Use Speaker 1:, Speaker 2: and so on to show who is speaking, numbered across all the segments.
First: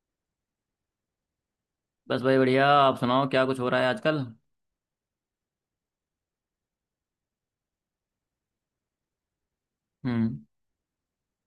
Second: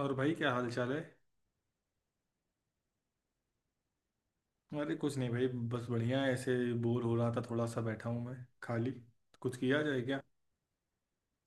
Speaker 1: और भाई क्या हाल चाल है।
Speaker 2: बस भाई बढ़िया। आप सुनाओ क्या कुछ हो रहा है आजकल।
Speaker 1: अरे कुछ नहीं भाई। बस बढ़िया है, ऐसे बोर हो रहा था, थोड़ा सा बैठा हूँ मैं खाली। कुछ किया जाए क्या।
Speaker 2: हम्म।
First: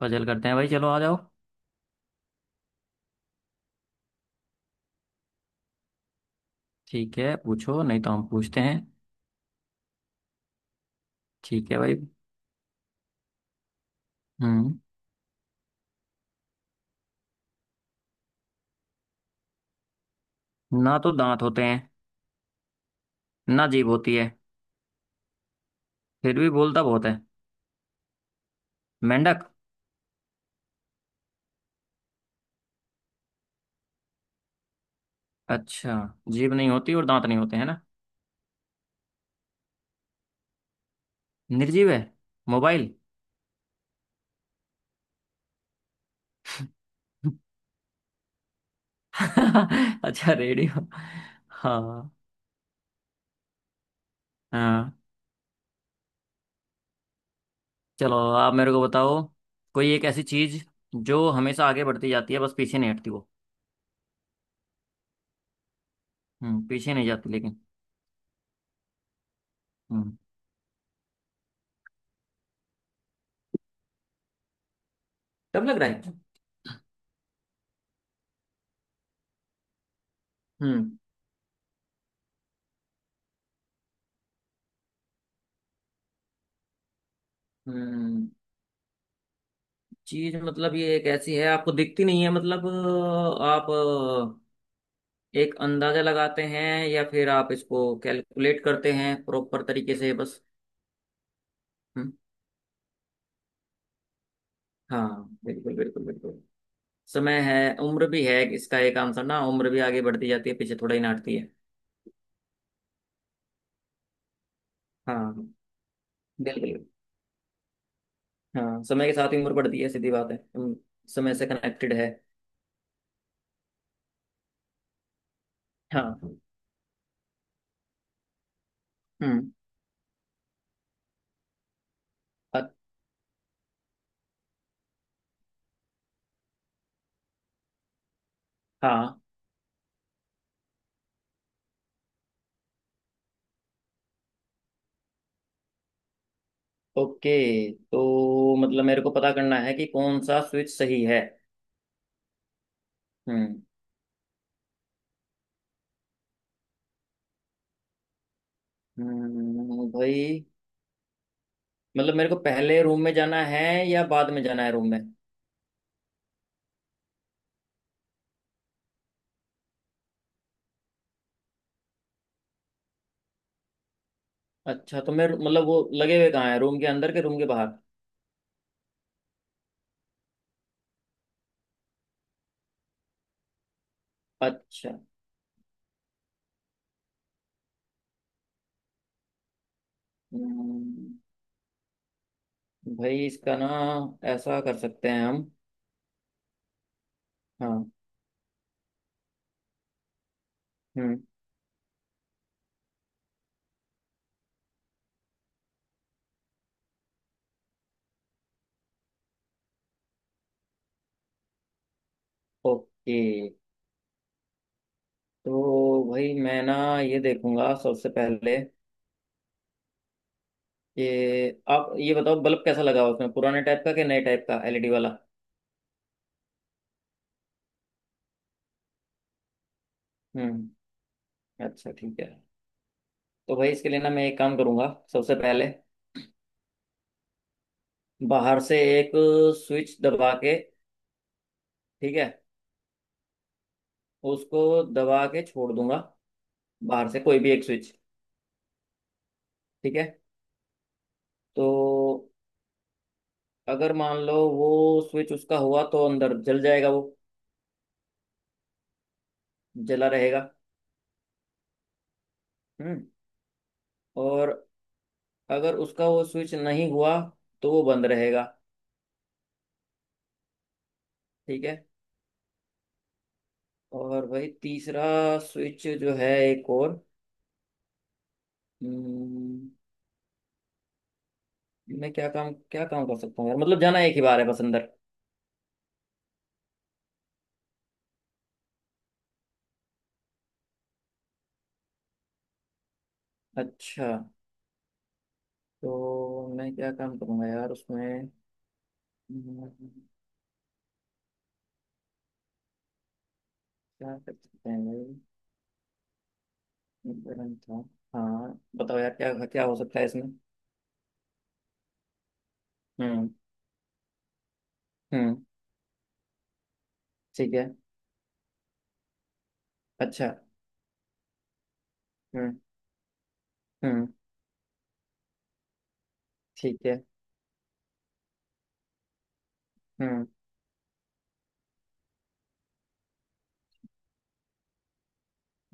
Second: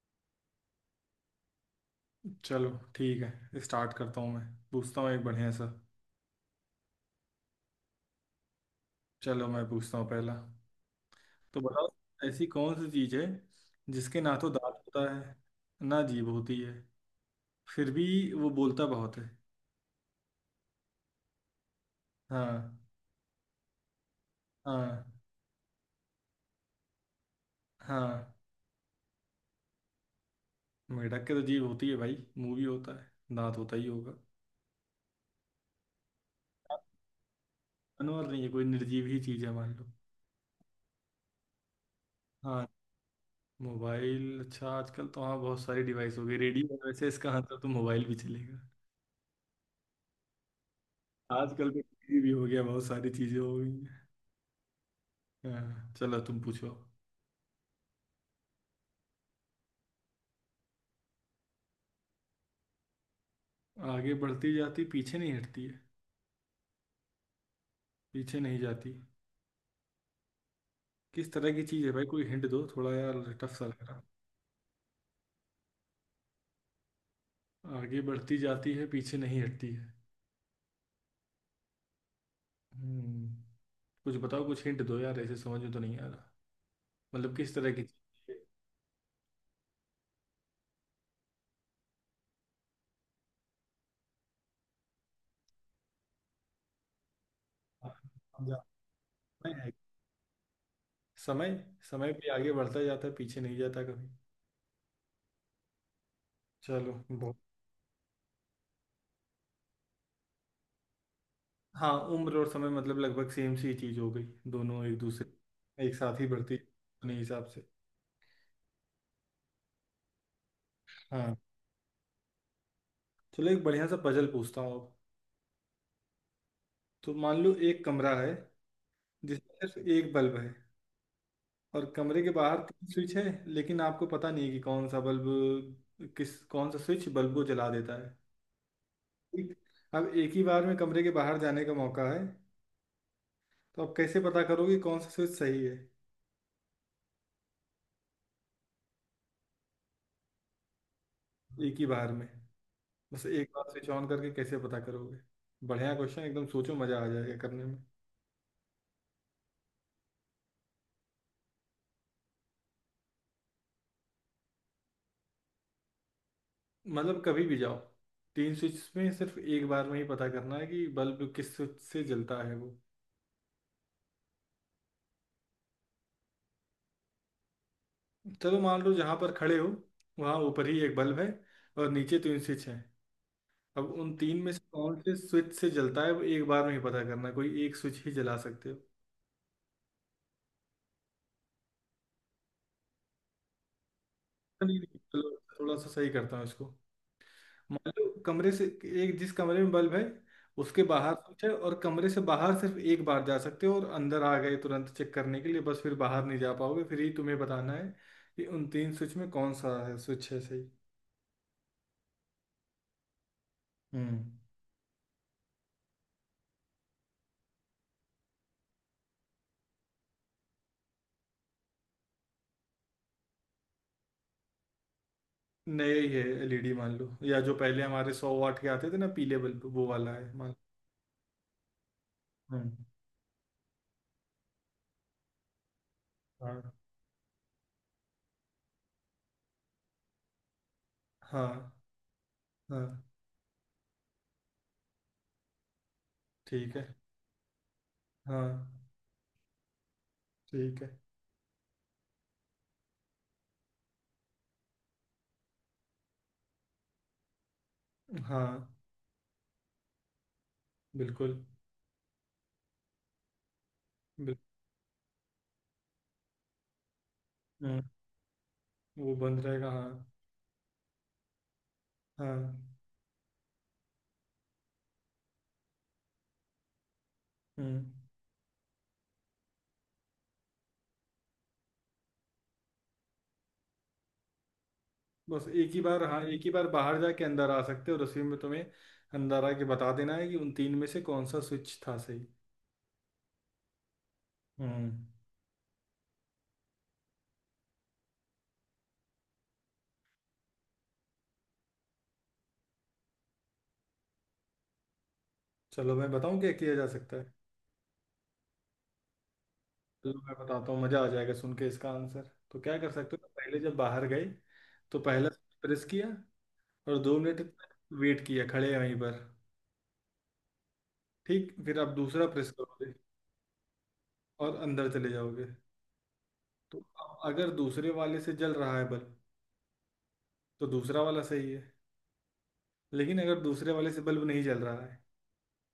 Speaker 2: पजल करते हैं भाई, चलो आ जाओ।
Speaker 1: चलो ठीक है, स्टार्ट करता हूँ। मैं पूछता हूँ एक बढ़िया सा।
Speaker 2: ठीक है पूछो, नहीं तो हम पूछते हैं।
Speaker 1: चलो मैं पूछता हूँ पहला। तो
Speaker 2: ठीक है
Speaker 1: बताओ,
Speaker 2: भाई।
Speaker 1: ऐसी कौन सी चीज़ है जिसके ना तो दांत
Speaker 2: हम्म।
Speaker 1: होता है, ना जीभ होती है, फिर भी वो बोलता बहुत है।
Speaker 2: ना तो दांत होते हैं,
Speaker 1: हाँ।
Speaker 2: ना जीभ होती है,
Speaker 1: हाँ।
Speaker 2: फिर भी बोलता बहुत है।
Speaker 1: हाँ।
Speaker 2: मेंढक।
Speaker 1: मेढक के तो जीभ होती है भाई, मुंह भी होता है, दांत होता ही होगा।
Speaker 2: अच्छा। जीभ नहीं होती और दांत नहीं होते हैं ना।
Speaker 1: जानवर नहीं है कोई, निर्जीव ही चीज़ है मान लो।
Speaker 2: निर्जीव है।
Speaker 1: हाँ।
Speaker 2: मोबाइल।
Speaker 1: मोबाइल, अच्छा आजकल तो हाँ बहुत सारी डिवाइस हो गई, रेडियो है, वैसे इसका आंसर तो मोबाइल भी चलेगा।
Speaker 2: अच्छा, रेडियो।
Speaker 1: आजकल तो
Speaker 2: हाँ।
Speaker 1: टीवी भी हो गया, बहुत सारी चीजें हो गई हैं।
Speaker 2: हाँ।
Speaker 1: हाँ चलो तुम पूछो।
Speaker 2: चलो, आप मेरे को बताओ। कोई एक ऐसी चीज जो हमेशा आगे बढ़ती जाती है, बस पीछे नहीं हटती वो।
Speaker 1: आगे बढ़ती जाती, पीछे नहीं हटती है।
Speaker 2: पीछे नहीं जाती लेकिन।
Speaker 1: पीछे नहीं जाती।
Speaker 2: हम्म।
Speaker 1: किस तरह की चीज़ है भाई, कोई हिंट दो थोड़ा यार, टफ सा लग रहा।
Speaker 2: डर लग रहा है।
Speaker 1: आगे बढ़ती जाती है, पीछे नहीं हटती है।
Speaker 2: हम्म।
Speaker 1: हम्म। कुछ बताओ, कुछ हिंट दो यार, ऐसे समझ में तो नहीं आ रहा। मतलब किस तरह की
Speaker 2: हम्म।
Speaker 1: चीज़ है?
Speaker 2: चीज मतलब ये एक ऐसी है, आपको दिखती नहीं है, मतलब आप एक अंदाजा लगाते हैं या फिर आप इसको
Speaker 1: हम
Speaker 2: कैलकुलेट
Speaker 1: जानते
Speaker 2: करते हैं प्रॉपर
Speaker 1: हैं।
Speaker 2: तरीके से, बस।
Speaker 1: समय। समय
Speaker 2: हम्म।
Speaker 1: भी आगे बढ़ता जाता है, पीछे नहीं जाता कभी।
Speaker 2: हाँ बिल्कुल बिल्कुल बिल्कुल।
Speaker 1: चलो बहुत।
Speaker 2: समय है, उम्र भी है, इसका एक आंसर ना उम्र भी आगे बढ़ती जाती है, पीछे थोड़ा ही नाटती है।
Speaker 1: हाँ उम्र और समय मतलब लगभग सेम सी चीज हो गई, दोनों एक दूसरे
Speaker 2: हाँ
Speaker 1: एक साथ ही बढ़ती
Speaker 2: बिल्कुल।
Speaker 1: अपने हिसाब से।
Speaker 2: हाँ, समय के साथ ही उम्र बढ़ती है, सीधी बात है। समय
Speaker 1: हाँ।
Speaker 2: से कनेक्टेड है।
Speaker 1: चलो एक बढ़िया सा पजल पूछता हूँ अब।
Speaker 2: हाँ।
Speaker 1: तो मान लो एक कमरा है
Speaker 2: हम्म।
Speaker 1: जिसमें सिर्फ एक बल्ब है, और कमरे के बाहर
Speaker 2: अ-
Speaker 1: तीन स्विच है। लेकिन आपको पता नहीं है कि कौन सा बल्ब किस कौन सा स्विच बल्ब को जला देता है।
Speaker 2: हाँ।
Speaker 1: ठीक। अब एक ही बार में कमरे के बाहर जाने का मौका है। तो आप कैसे पता करोगे कौन सा स्विच सही है।
Speaker 2: ओके, तो मतलब मेरे को पता करना है कि कौन सा स्विच सही है।
Speaker 1: एक ही बार में। बस एक
Speaker 2: हम्म।
Speaker 1: बार स्विच ऑन करके कैसे पता करोगे। बढ़िया क्वेश्चन एकदम, सोचो मजा आ जाएगा करने में।
Speaker 2: भाई मतलब मेरे को पहले रूम में जाना है या बाद में जाना है रूम में।
Speaker 1: मतलब कभी भी जाओ। तीन स्विच में सिर्फ एक बार में ही पता करना है कि बल्ब किस स्विच से जलता है वो।
Speaker 2: अच्छा, तो मैं मतलब वो लगे हुए कहाँ है, रूम के अंदर के रूम के बाहर।
Speaker 1: चलो मान लो जहाँ पर खड़े हो वहाँ ऊपर ही एक बल्ब है और नीचे तीन स्विच हैं। अब उन तीन में से
Speaker 2: अच्छा।
Speaker 1: कौन से स्विच से जलता है वो एक बार में ही पता करना है, कोई एक स्विच ही जला सकते हो।
Speaker 2: हम्म, भाई इसका ना ऐसा कर
Speaker 1: नहीं नहीं,
Speaker 2: सकते हैं
Speaker 1: चलो
Speaker 2: हम।
Speaker 1: थोड़ा सा सही करता हूँ इसको।
Speaker 2: हाँ।
Speaker 1: मान लो कमरे से, एक जिस कमरे में बल्ब है उसके बाहर
Speaker 2: हम्म।
Speaker 1: स्विच है, और कमरे से बाहर सिर्फ एक बार जा सकते हो और अंदर आ गए तुरंत चेक करने के लिए, बस फिर बाहर नहीं जा पाओगे, फिर ही तुम्हें बताना है कि उन तीन स्विच में कौन सा है स्विच है सही।
Speaker 2: ओके,
Speaker 1: हम्म।
Speaker 2: तो भाई मैं ना ये देखूंगा सबसे पहले कि आप ये बताओ बल्ब कैसा लगा हुआ है उसमें, पुराने टाइप का कि नए टाइप का एलईडी वाला।
Speaker 1: नया ही है एलईडी मान लो, या जो पहले हमारे 100 वाट के आते थे ना, पीले बल्ब, वो वाला है मान
Speaker 2: हम्म। अच्छा, ठीक है।
Speaker 1: लो। हम्म।
Speaker 2: तो भाई, इसके लिए ना मैं एक काम करूंगा सबसे पहले,
Speaker 1: हाँ।
Speaker 2: बाहर से एक स्विच दबा के।
Speaker 1: हाँ।
Speaker 2: ठीक है।
Speaker 1: हाँ।
Speaker 2: उसको दबा के छोड़ दूंगा,
Speaker 1: ठीक है।
Speaker 2: बाहर से कोई भी एक स्विच।
Speaker 1: हाँ।
Speaker 2: ठीक है।
Speaker 1: ठीक है।
Speaker 2: तो अगर मान लो वो स्विच उसका हुआ तो अंदर जल जाएगा वो।
Speaker 1: हाँ
Speaker 2: जला रहेगा।
Speaker 1: बिल्कुल
Speaker 2: हम्म।
Speaker 1: बिल्कुल।
Speaker 2: और अगर उसका वो स्विच नहीं हुआ तो
Speaker 1: हम्म,
Speaker 2: वो बंद रहेगा।
Speaker 1: वो बंद रहेगा हाँ।
Speaker 2: ठीक है।
Speaker 1: हाँ।
Speaker 2: और भाई, तीसरा स्विच जो है एक और।
Speaker 1: हम्म।
Speaker 2: हम्म, मैं क्या काम कर सकता हूँ यार, मतलब जाना एक ही बार है बस अंदर।
Speaker 1: बस एक ही बार, हाँ एक ही बार बाहर जाके अंदर आ सकते हो और उसी में तुम्हें अंदर आके बता देना है कि उन तीन में से कौन सा स्विच था सही।
Speaker 2: अच्छा,
Speaker 1: हम्म।
Speaker 2: तो मैं क्या काम करूँगा यार उसमें। हम्म, क्या कर सकते हैं भाई।
Speaker 1: चलो मैं बताऊं क्या किया जा सकता
Speaker 2: एक
Speaker 1: है।
Speaker 2: गरम था। हाँ बताओ यार, क्या क्या हो सकता है
Speaker 1: चलो
Speaker 2: इसमें।
Speaker 1: मैं बताता हूँ मजा आ जाएगा सुन के, इसका आंसर तो क्या कर सकते हो,
Speaker 2: हम्म।
Speaker 1: पहले जब बाहर गए तो पहला
Speaker 2: हम्म।
Speaker 1: प्रेस किया और 2 मिनट
Speaker 2: ठीक है।
Speaker 1: तक वेट किया खड़े वहीं पर।
Speaker 2: अच्छा।
Speaker 1: ठीक, फिर आप दूसरा प्रेस
Speaker 2: हम्म।
Speaker 1: करोगे
Speaker 2: हम्म।
Speaker 1: और अंदर चले जाओगे। तो
Speaker 2: ठीक है।
Speaker 1: अब अगर दूसरे वाले से जल रहा है बल्ब
Speaker 2: हम्म।
Speaker 1: तो दूसरा वाला सही है। लेकिन अगर दूसरे वाले से बल्ब नहीं जल रहा है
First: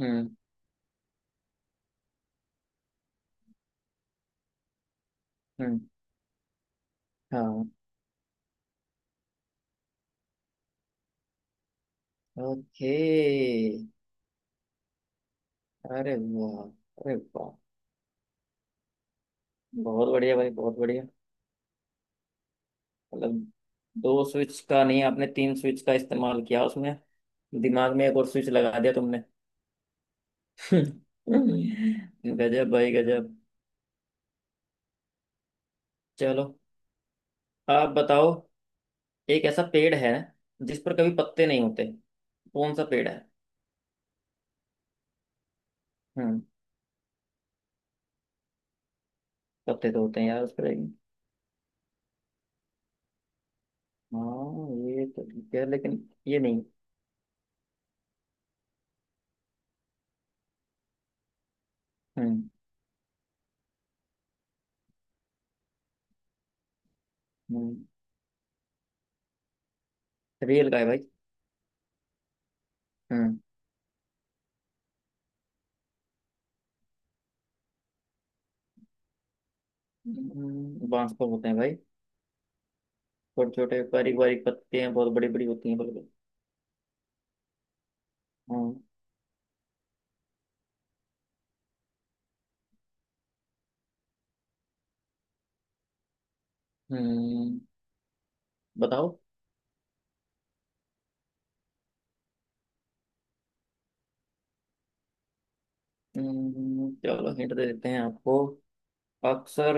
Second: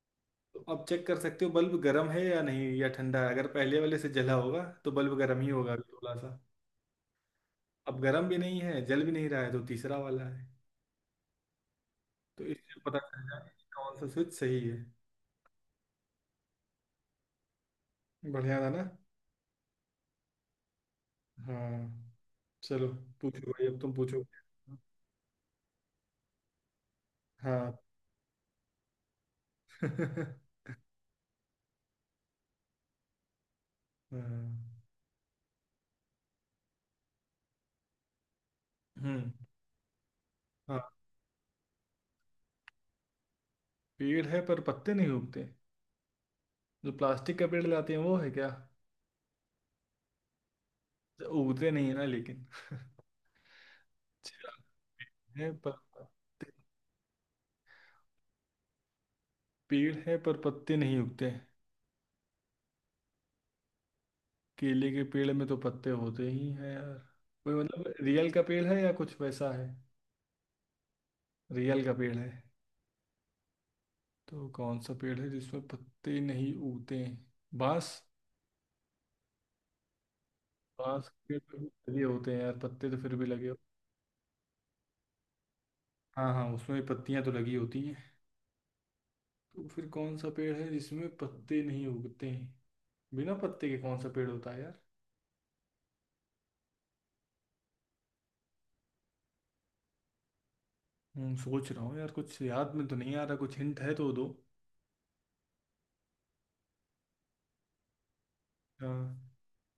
Speaker 2: हम्म।
Speaker 1: तो आप चेक कर सकते हो बल्ब गर्म है या नहीं, या ठंडा है, अगर पहले वाले से जला होगा तो बल्ब गर्म ही होगा
Speaker 2: हम्म।
Speaker 1: अभी थोड़ा सा।
Speaker 2: हाँ।
Speaker 1: अब गर्म भी नहीं है, जल भी नहीं रहा है, तो तीसरा वाला है। तो इससे
Speaker 2: ओके।
Speaker 1: पता चल जाए कि कौन सा स्विच सही है।
Speaker 2: अरे वाह, अरे वाह।
Speaker 1: बढ़िया था ना।
Speaker 2: बहुत बढ़िया भाई, बहुत बढ़िया।
Speaker 1: हाँ। चलो
Speaker 2: मतलब
Speaker 1: पूछो भाई, अब तुम पूछो।
Speaker 2: दो स्विच का नहीं, आपने तीन स्विच का इस्तेमाल किया उसमें।
Speaker 1: हाँ
Speaker 2: दिमाग में एक और स्विच लगा दिया तुमने।
Speaker 1: हाँ।
Speaker 2: हम्म। गजब भाई, गजब। चलो, आप बताओ।
Speaker 1: हम्म।
Speaker 2: एक ऐसा पेड़ है जिस
Speaker 1: हाँ
Speaker 2: पर कभी पत्ते नहीं होते। कौन सा पेड़ है।
Speaker 1: पेड़ है पर पत्ते नहीं उगते,
Speaker 2: हम्म।
Speaker 1: जो प्लास्टिक का पेड़ लाते हैं वो है क्या।
Speaker 2: पत्ते तो होते हैं यार उस पर, लेकिन।
Speaker 1: जो उगते नहीं है ना लेकिन अच्छा,
Speaker 2: हाँ ये तो
Speaker 1: है
Speaker 2: ठीक है,
Speaker 1: पर
Speaker 2: लेकिन ये
Speaker 1: पत्ते-
Speaker 2: नहीं।
Speaker 1: पेड़ है पर पत्ते नहीं उगते।
Speaker 2: हम्म।
Speaker 1: केले के पेड़ में तो पत्ते होते ही हैं यार। कोई
Speaker 2: हम्म
Speaker 1: मतलब रियल का पेड़ है या कुछ वैसा है।
Speaker 2: रेल का है भाई।
Speaker 1: रियल का पेड़ है।
Speaker 2: हम्म।
Speaker 1: तो कौन सा पेड़ है जिसमें पत्ते नहीं उगते हैं, बांस। बांस
Speaker 2: बांस पर
Speaker 1: के
Speaker 2: होते हैं
Speaker 1: पेड़ में
Speaker 2: भाई।
Speaker 1: लगे होते हैं यार पत्ते, तो फिर भी लगे
Speaker 2: छोटे
Speaker 1: होते
Speaker 2: छोटे बारीक बारीक पत्ते हैं, बहुत बड़ी बड़ी होती हैं बिल्कुल।
Speaker 1: हैं। हाँ हाँ, उसमें पत्तियां तो लगी होती हैं।
Speaker 2: हम्म।
Speaker 1: तो फिर कौन सा पेड़ है जिसमें पत्ते नहीं उगते हैं, बिना पत्ते के कौन सा पेड़ होता है यार।
Speaker 2: हम्म। बताओ।
Speaker 1: सोच रहा हूँ यार, कुछ याद में तो नहीं आ रहा, कुछ हिंट है तो दो।
Speaker 2: चलो हिंट दे देते हैं आपको।
Speaker 1: हाँ।
Speaker 2: अक्सर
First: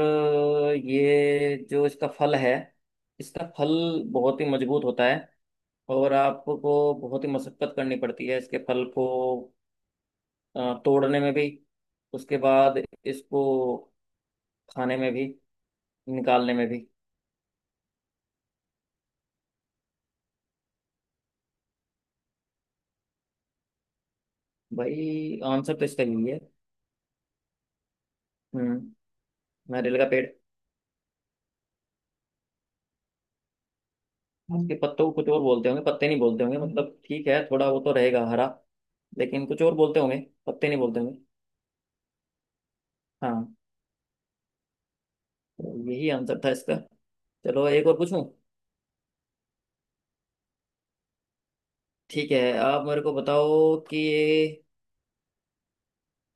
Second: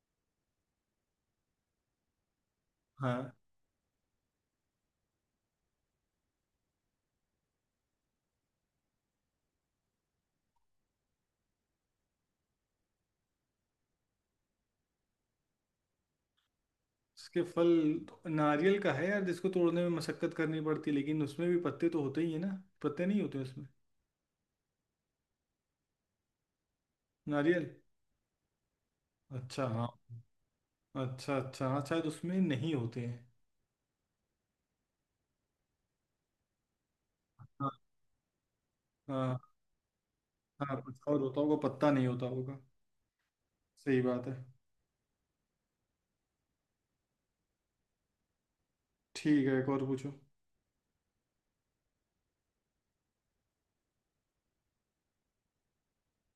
Speaker 2: ये जो इसका फल है,
Speaker 1: हाँ।
Speaker 2: इसका फल बहुत ही मजबूत होता है और आपको बहुत ही मशक्कत करनी पड़ती है इसके फल को तोड़ने में भी, उसके बाद इसको खाने में भी, निकालने में भी।
Speaker 1: उसके फल, नारियल का है यार जिसको तोड़ने में मशक्कत करनी पड़ती है, लेकिन उसमें भी पत्ते तो होते ही है ना, पत्ते नहीं होते उसमें।
Speaker 2: भाई, आंसर तो इसका यही है।
Speaker 1: नारियल।
Speaker 2: हम्म।
Speaker 1: अच्छा हाँ।
Speaker 2: नारियल का पेड़।
Speaker 1: अच्छा अच्छा हाँ, शायद उसमें नहीं होते हैं।
Speaker 2: इसके पत्तों को कुछ और बोलते होंगे, पत्ते नहीं बोलते होंगे, मतलब ठीक है थोड़ा,
Speaker 1: हाँ।
Speaker 2: वो तो रहेगा हरा
Speaker 1: हाँ।
Speaker 2: लेकिन कुछ और बोलते होंगे, पत्ते नहीं
Speaker 1: हाँ कुछ
Speaker 2: बोलते होंगे।
Speaker 1: और होता होगा, पत्ता नहीं होता होगा।
Speaker 2: हाँ।
Speaker 1: सही बात है।
Speaker 2: तो यही आंसर था इसका। चलो एक और पूछूं।
Speaker 1: ठीक है एक और पूछो।
Speaker 2: ठीक है, आप मेरे को बताओ कि ये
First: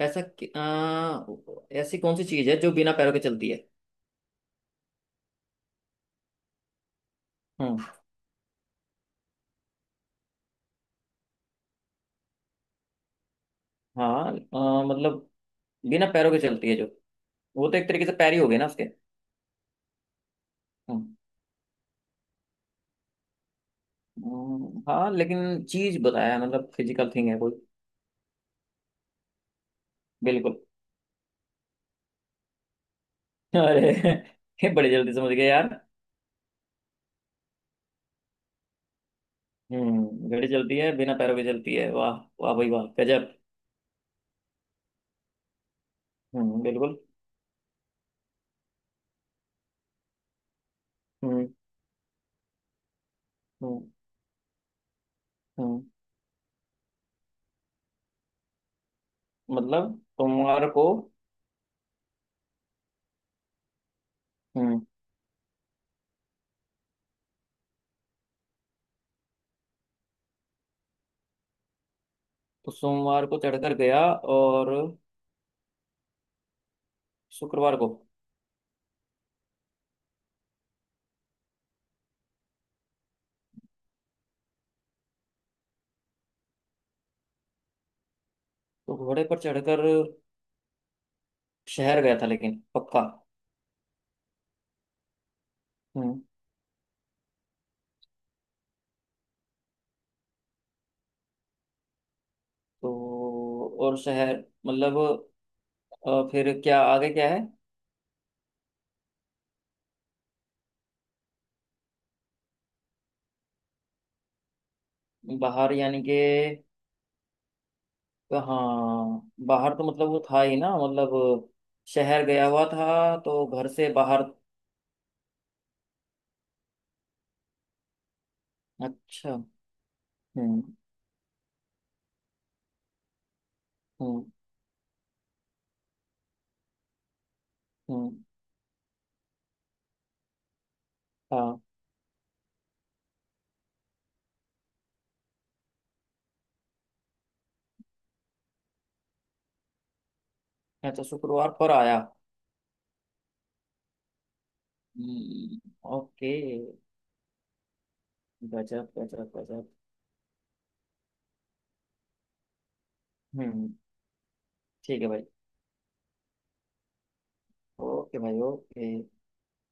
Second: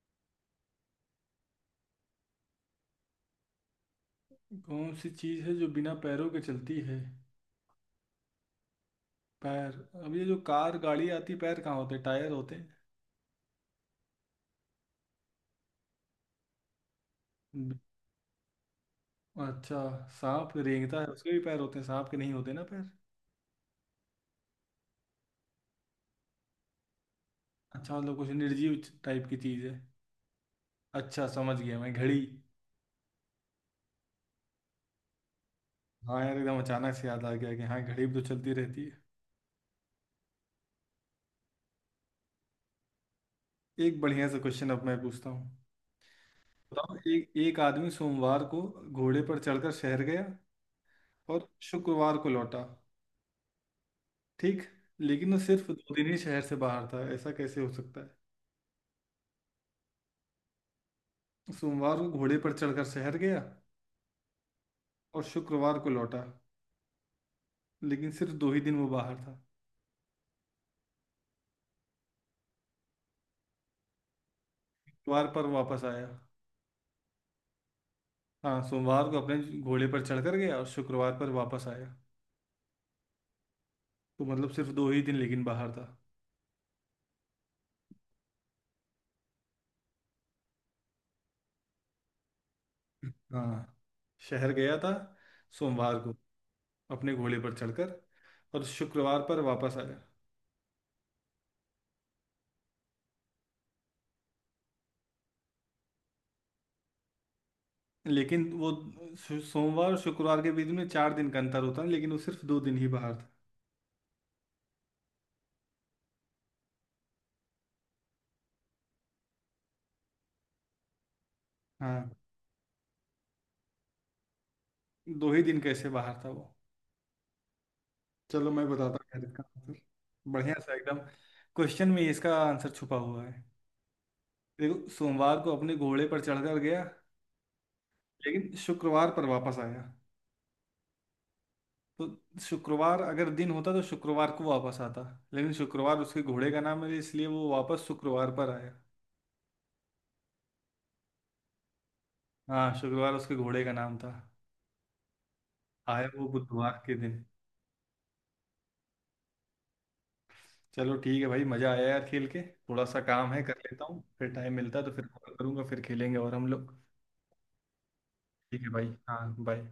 Speaker 2: ऐसा कि- आ, ऐसी कौन सी चीज है जो बिना पैरों के चलती है।
Speaker 1: कौन सी चीज़ है जो बिना पैरों के चलती है,
Speaker 2: हम्म।
Speaker 1: पैर, अब ये जो कार गाड़ी आती है पैर कहाँ होते हैं, टायर होते हैं।
Speaker 2: हाँ, मतलब बिना पैरों के चलती है जो वो तो
Speaker 1: ब-
Speaker 2: एक तरीके से पैर ही हो गए ना उसके।
Speaker 1: अच्छा सांप रेंगता है
Speaker 2: हम्म।
Speaker 1: उसके भी पैर होते हैं, सांप के नहीं होते ना पैर।
Speaker 2: हाँ लेकिन चीज बताया मतलब फिजिकल थिंग है कोई।
Speaker 1: अच्छा मतलब कुछ निर्जीव टाइप की चीज़ है।
Speaker 2: बिल्कुल।
Speaker 1: अच्छा समझ गया मैं, घड़ी।
Speaker 2: अरे ये बड़ी जल्दी समझ गए यार।
Speaker 1: हाँ यार, एकदम अचानक से याद आ गया कि हाँ घड़ी भी तो चलती रहती है।
Speaker 2: घड़ी चलती है, बिना पैरों के चलती है। वाह। वाह भाई, वाह गजब।
Speaker 1: एक बढ़िया सा क्वेश्चन अब मैं पूछता हूँ। बताओ,
Speaker 2: बिल्कुल।
Speaker 1: एक एक आदमी सोमवार को घोड़े पर चढ़कर शहर गया और
Speaker 2: हम्म।
Speaker 1: शुक्रवार को लौटा।
Speaker 2: हम्म।
Speaker 1: ठीक। लेकिन वो सिर्फ
Speaker 2: हम्म।
Speaker 1: 2 दिन ही शहर से बाहर था, ऐसा कैसे हो सकता है।
Speaker 2: मतलब तुम्हारे को।
Speaker 1: सोमवार को घोड़े पर चढ़कर शहर गया
Speaker 2: हम्म,
Speaker 1: और शुक्रवार को लौटा, लेकिन सिर्फ दो ही दिन वो बाहर था।
Speaker 2: तो सोमवार को चढ़कर गया और
Speaker 1: शुक्रवार पर वापस आया।
Speaker 2: शुक्रवार को।
Speaker 1: हाँ सोमवार को अपने घोड़े पर चढ़कर गया और शुक्रवार पर वापस आया, तो मतलब सिर्फ दो ही दिन लेकिन बाहर था।
Speaker 2: तो घोड़े पर चढ़कर शहर गया था, लेकिन पक्का।
Speaker 1: हाँ शहर गया था सोमवार को
Speaker 2: हम्म।
Speaker 1: अपने घोड़े पर चढ़कर और शुक्रवार पर वापस आया।
Speaker 2: तो और शहर, मतलब फिर क्या, आगे क्या है।
Speaker 1: लेकिन वो सोमवार और शुक्रवार के बीच में 4 दिन का अंतर होता है, लेकिन वो सिर्फ दो दिन ही बाहर था।
Speaker 2: बाहर यानी कि हाँ, बाहर तो मतलब वो था ही ना, मतलब
Speaker 1: हाँ
Speaker 2: शहर गया हुआ था तो घर से बाहर।
Speaker 1: दो ही दिन कैसे बाहर था वो। चलो मैं बताता हूँ यार
Speaker 2: अच्छा।
Speaker 1: इसका आंसर, बढ़िया
Speaker 2: हम्म।
Speaker 1: सा एकदम, क्वेश्चन में ही इसका आंसर छुपा हुआ है।
Speaker 2: हम्म।
Speaker 1: देखो, सोमवार को अपने घोड़े पर चढ़कर गया
Speaker 2: हम्म।
Speaker 1: लेकिन शुक्रवार पर वापस आया,
Speaker 2: हाँ।
Speaker 1: तो शुक्रवार अगर दिन होता तो शुक्रवार को वापस आता, लेकिन शुक्रवार उसके घोड़े का नाम है, इसलिए वो वापस शुक्रवार पर आया।
Speaker 2: अच्छा, शुक्रवार पर आया।
Speaker 1: हाँ शुक्रवार उसके घोड़े का नाम था।
Speaker 2: हम्म,
Speaker 1: आया वो
Speaker 2: ओके।
Speaker 1: बुधवार के दिन।
Speaker 2: गजब गजब गजब।
Speaker 1: चलो ठीक है भाई, मजा आया यार खेल के। थोड़ा सा काम है कर
Speaker 2: हम्म।
Speaker 1: लेता हूँ, फिर टाइम मिलता है तो
Speaker 2: ठीक
Speaker 1: फिर
Speaker 2: है भाई।
Speaker 1: कॉल करूंगा, फिर खेलेंगे और हम लोग।
Speaker 2: ओके भाई,
Speaker 1: ठीक है
Speaker 2: ओके।
Speaker 1: भाई। हाँ बाय।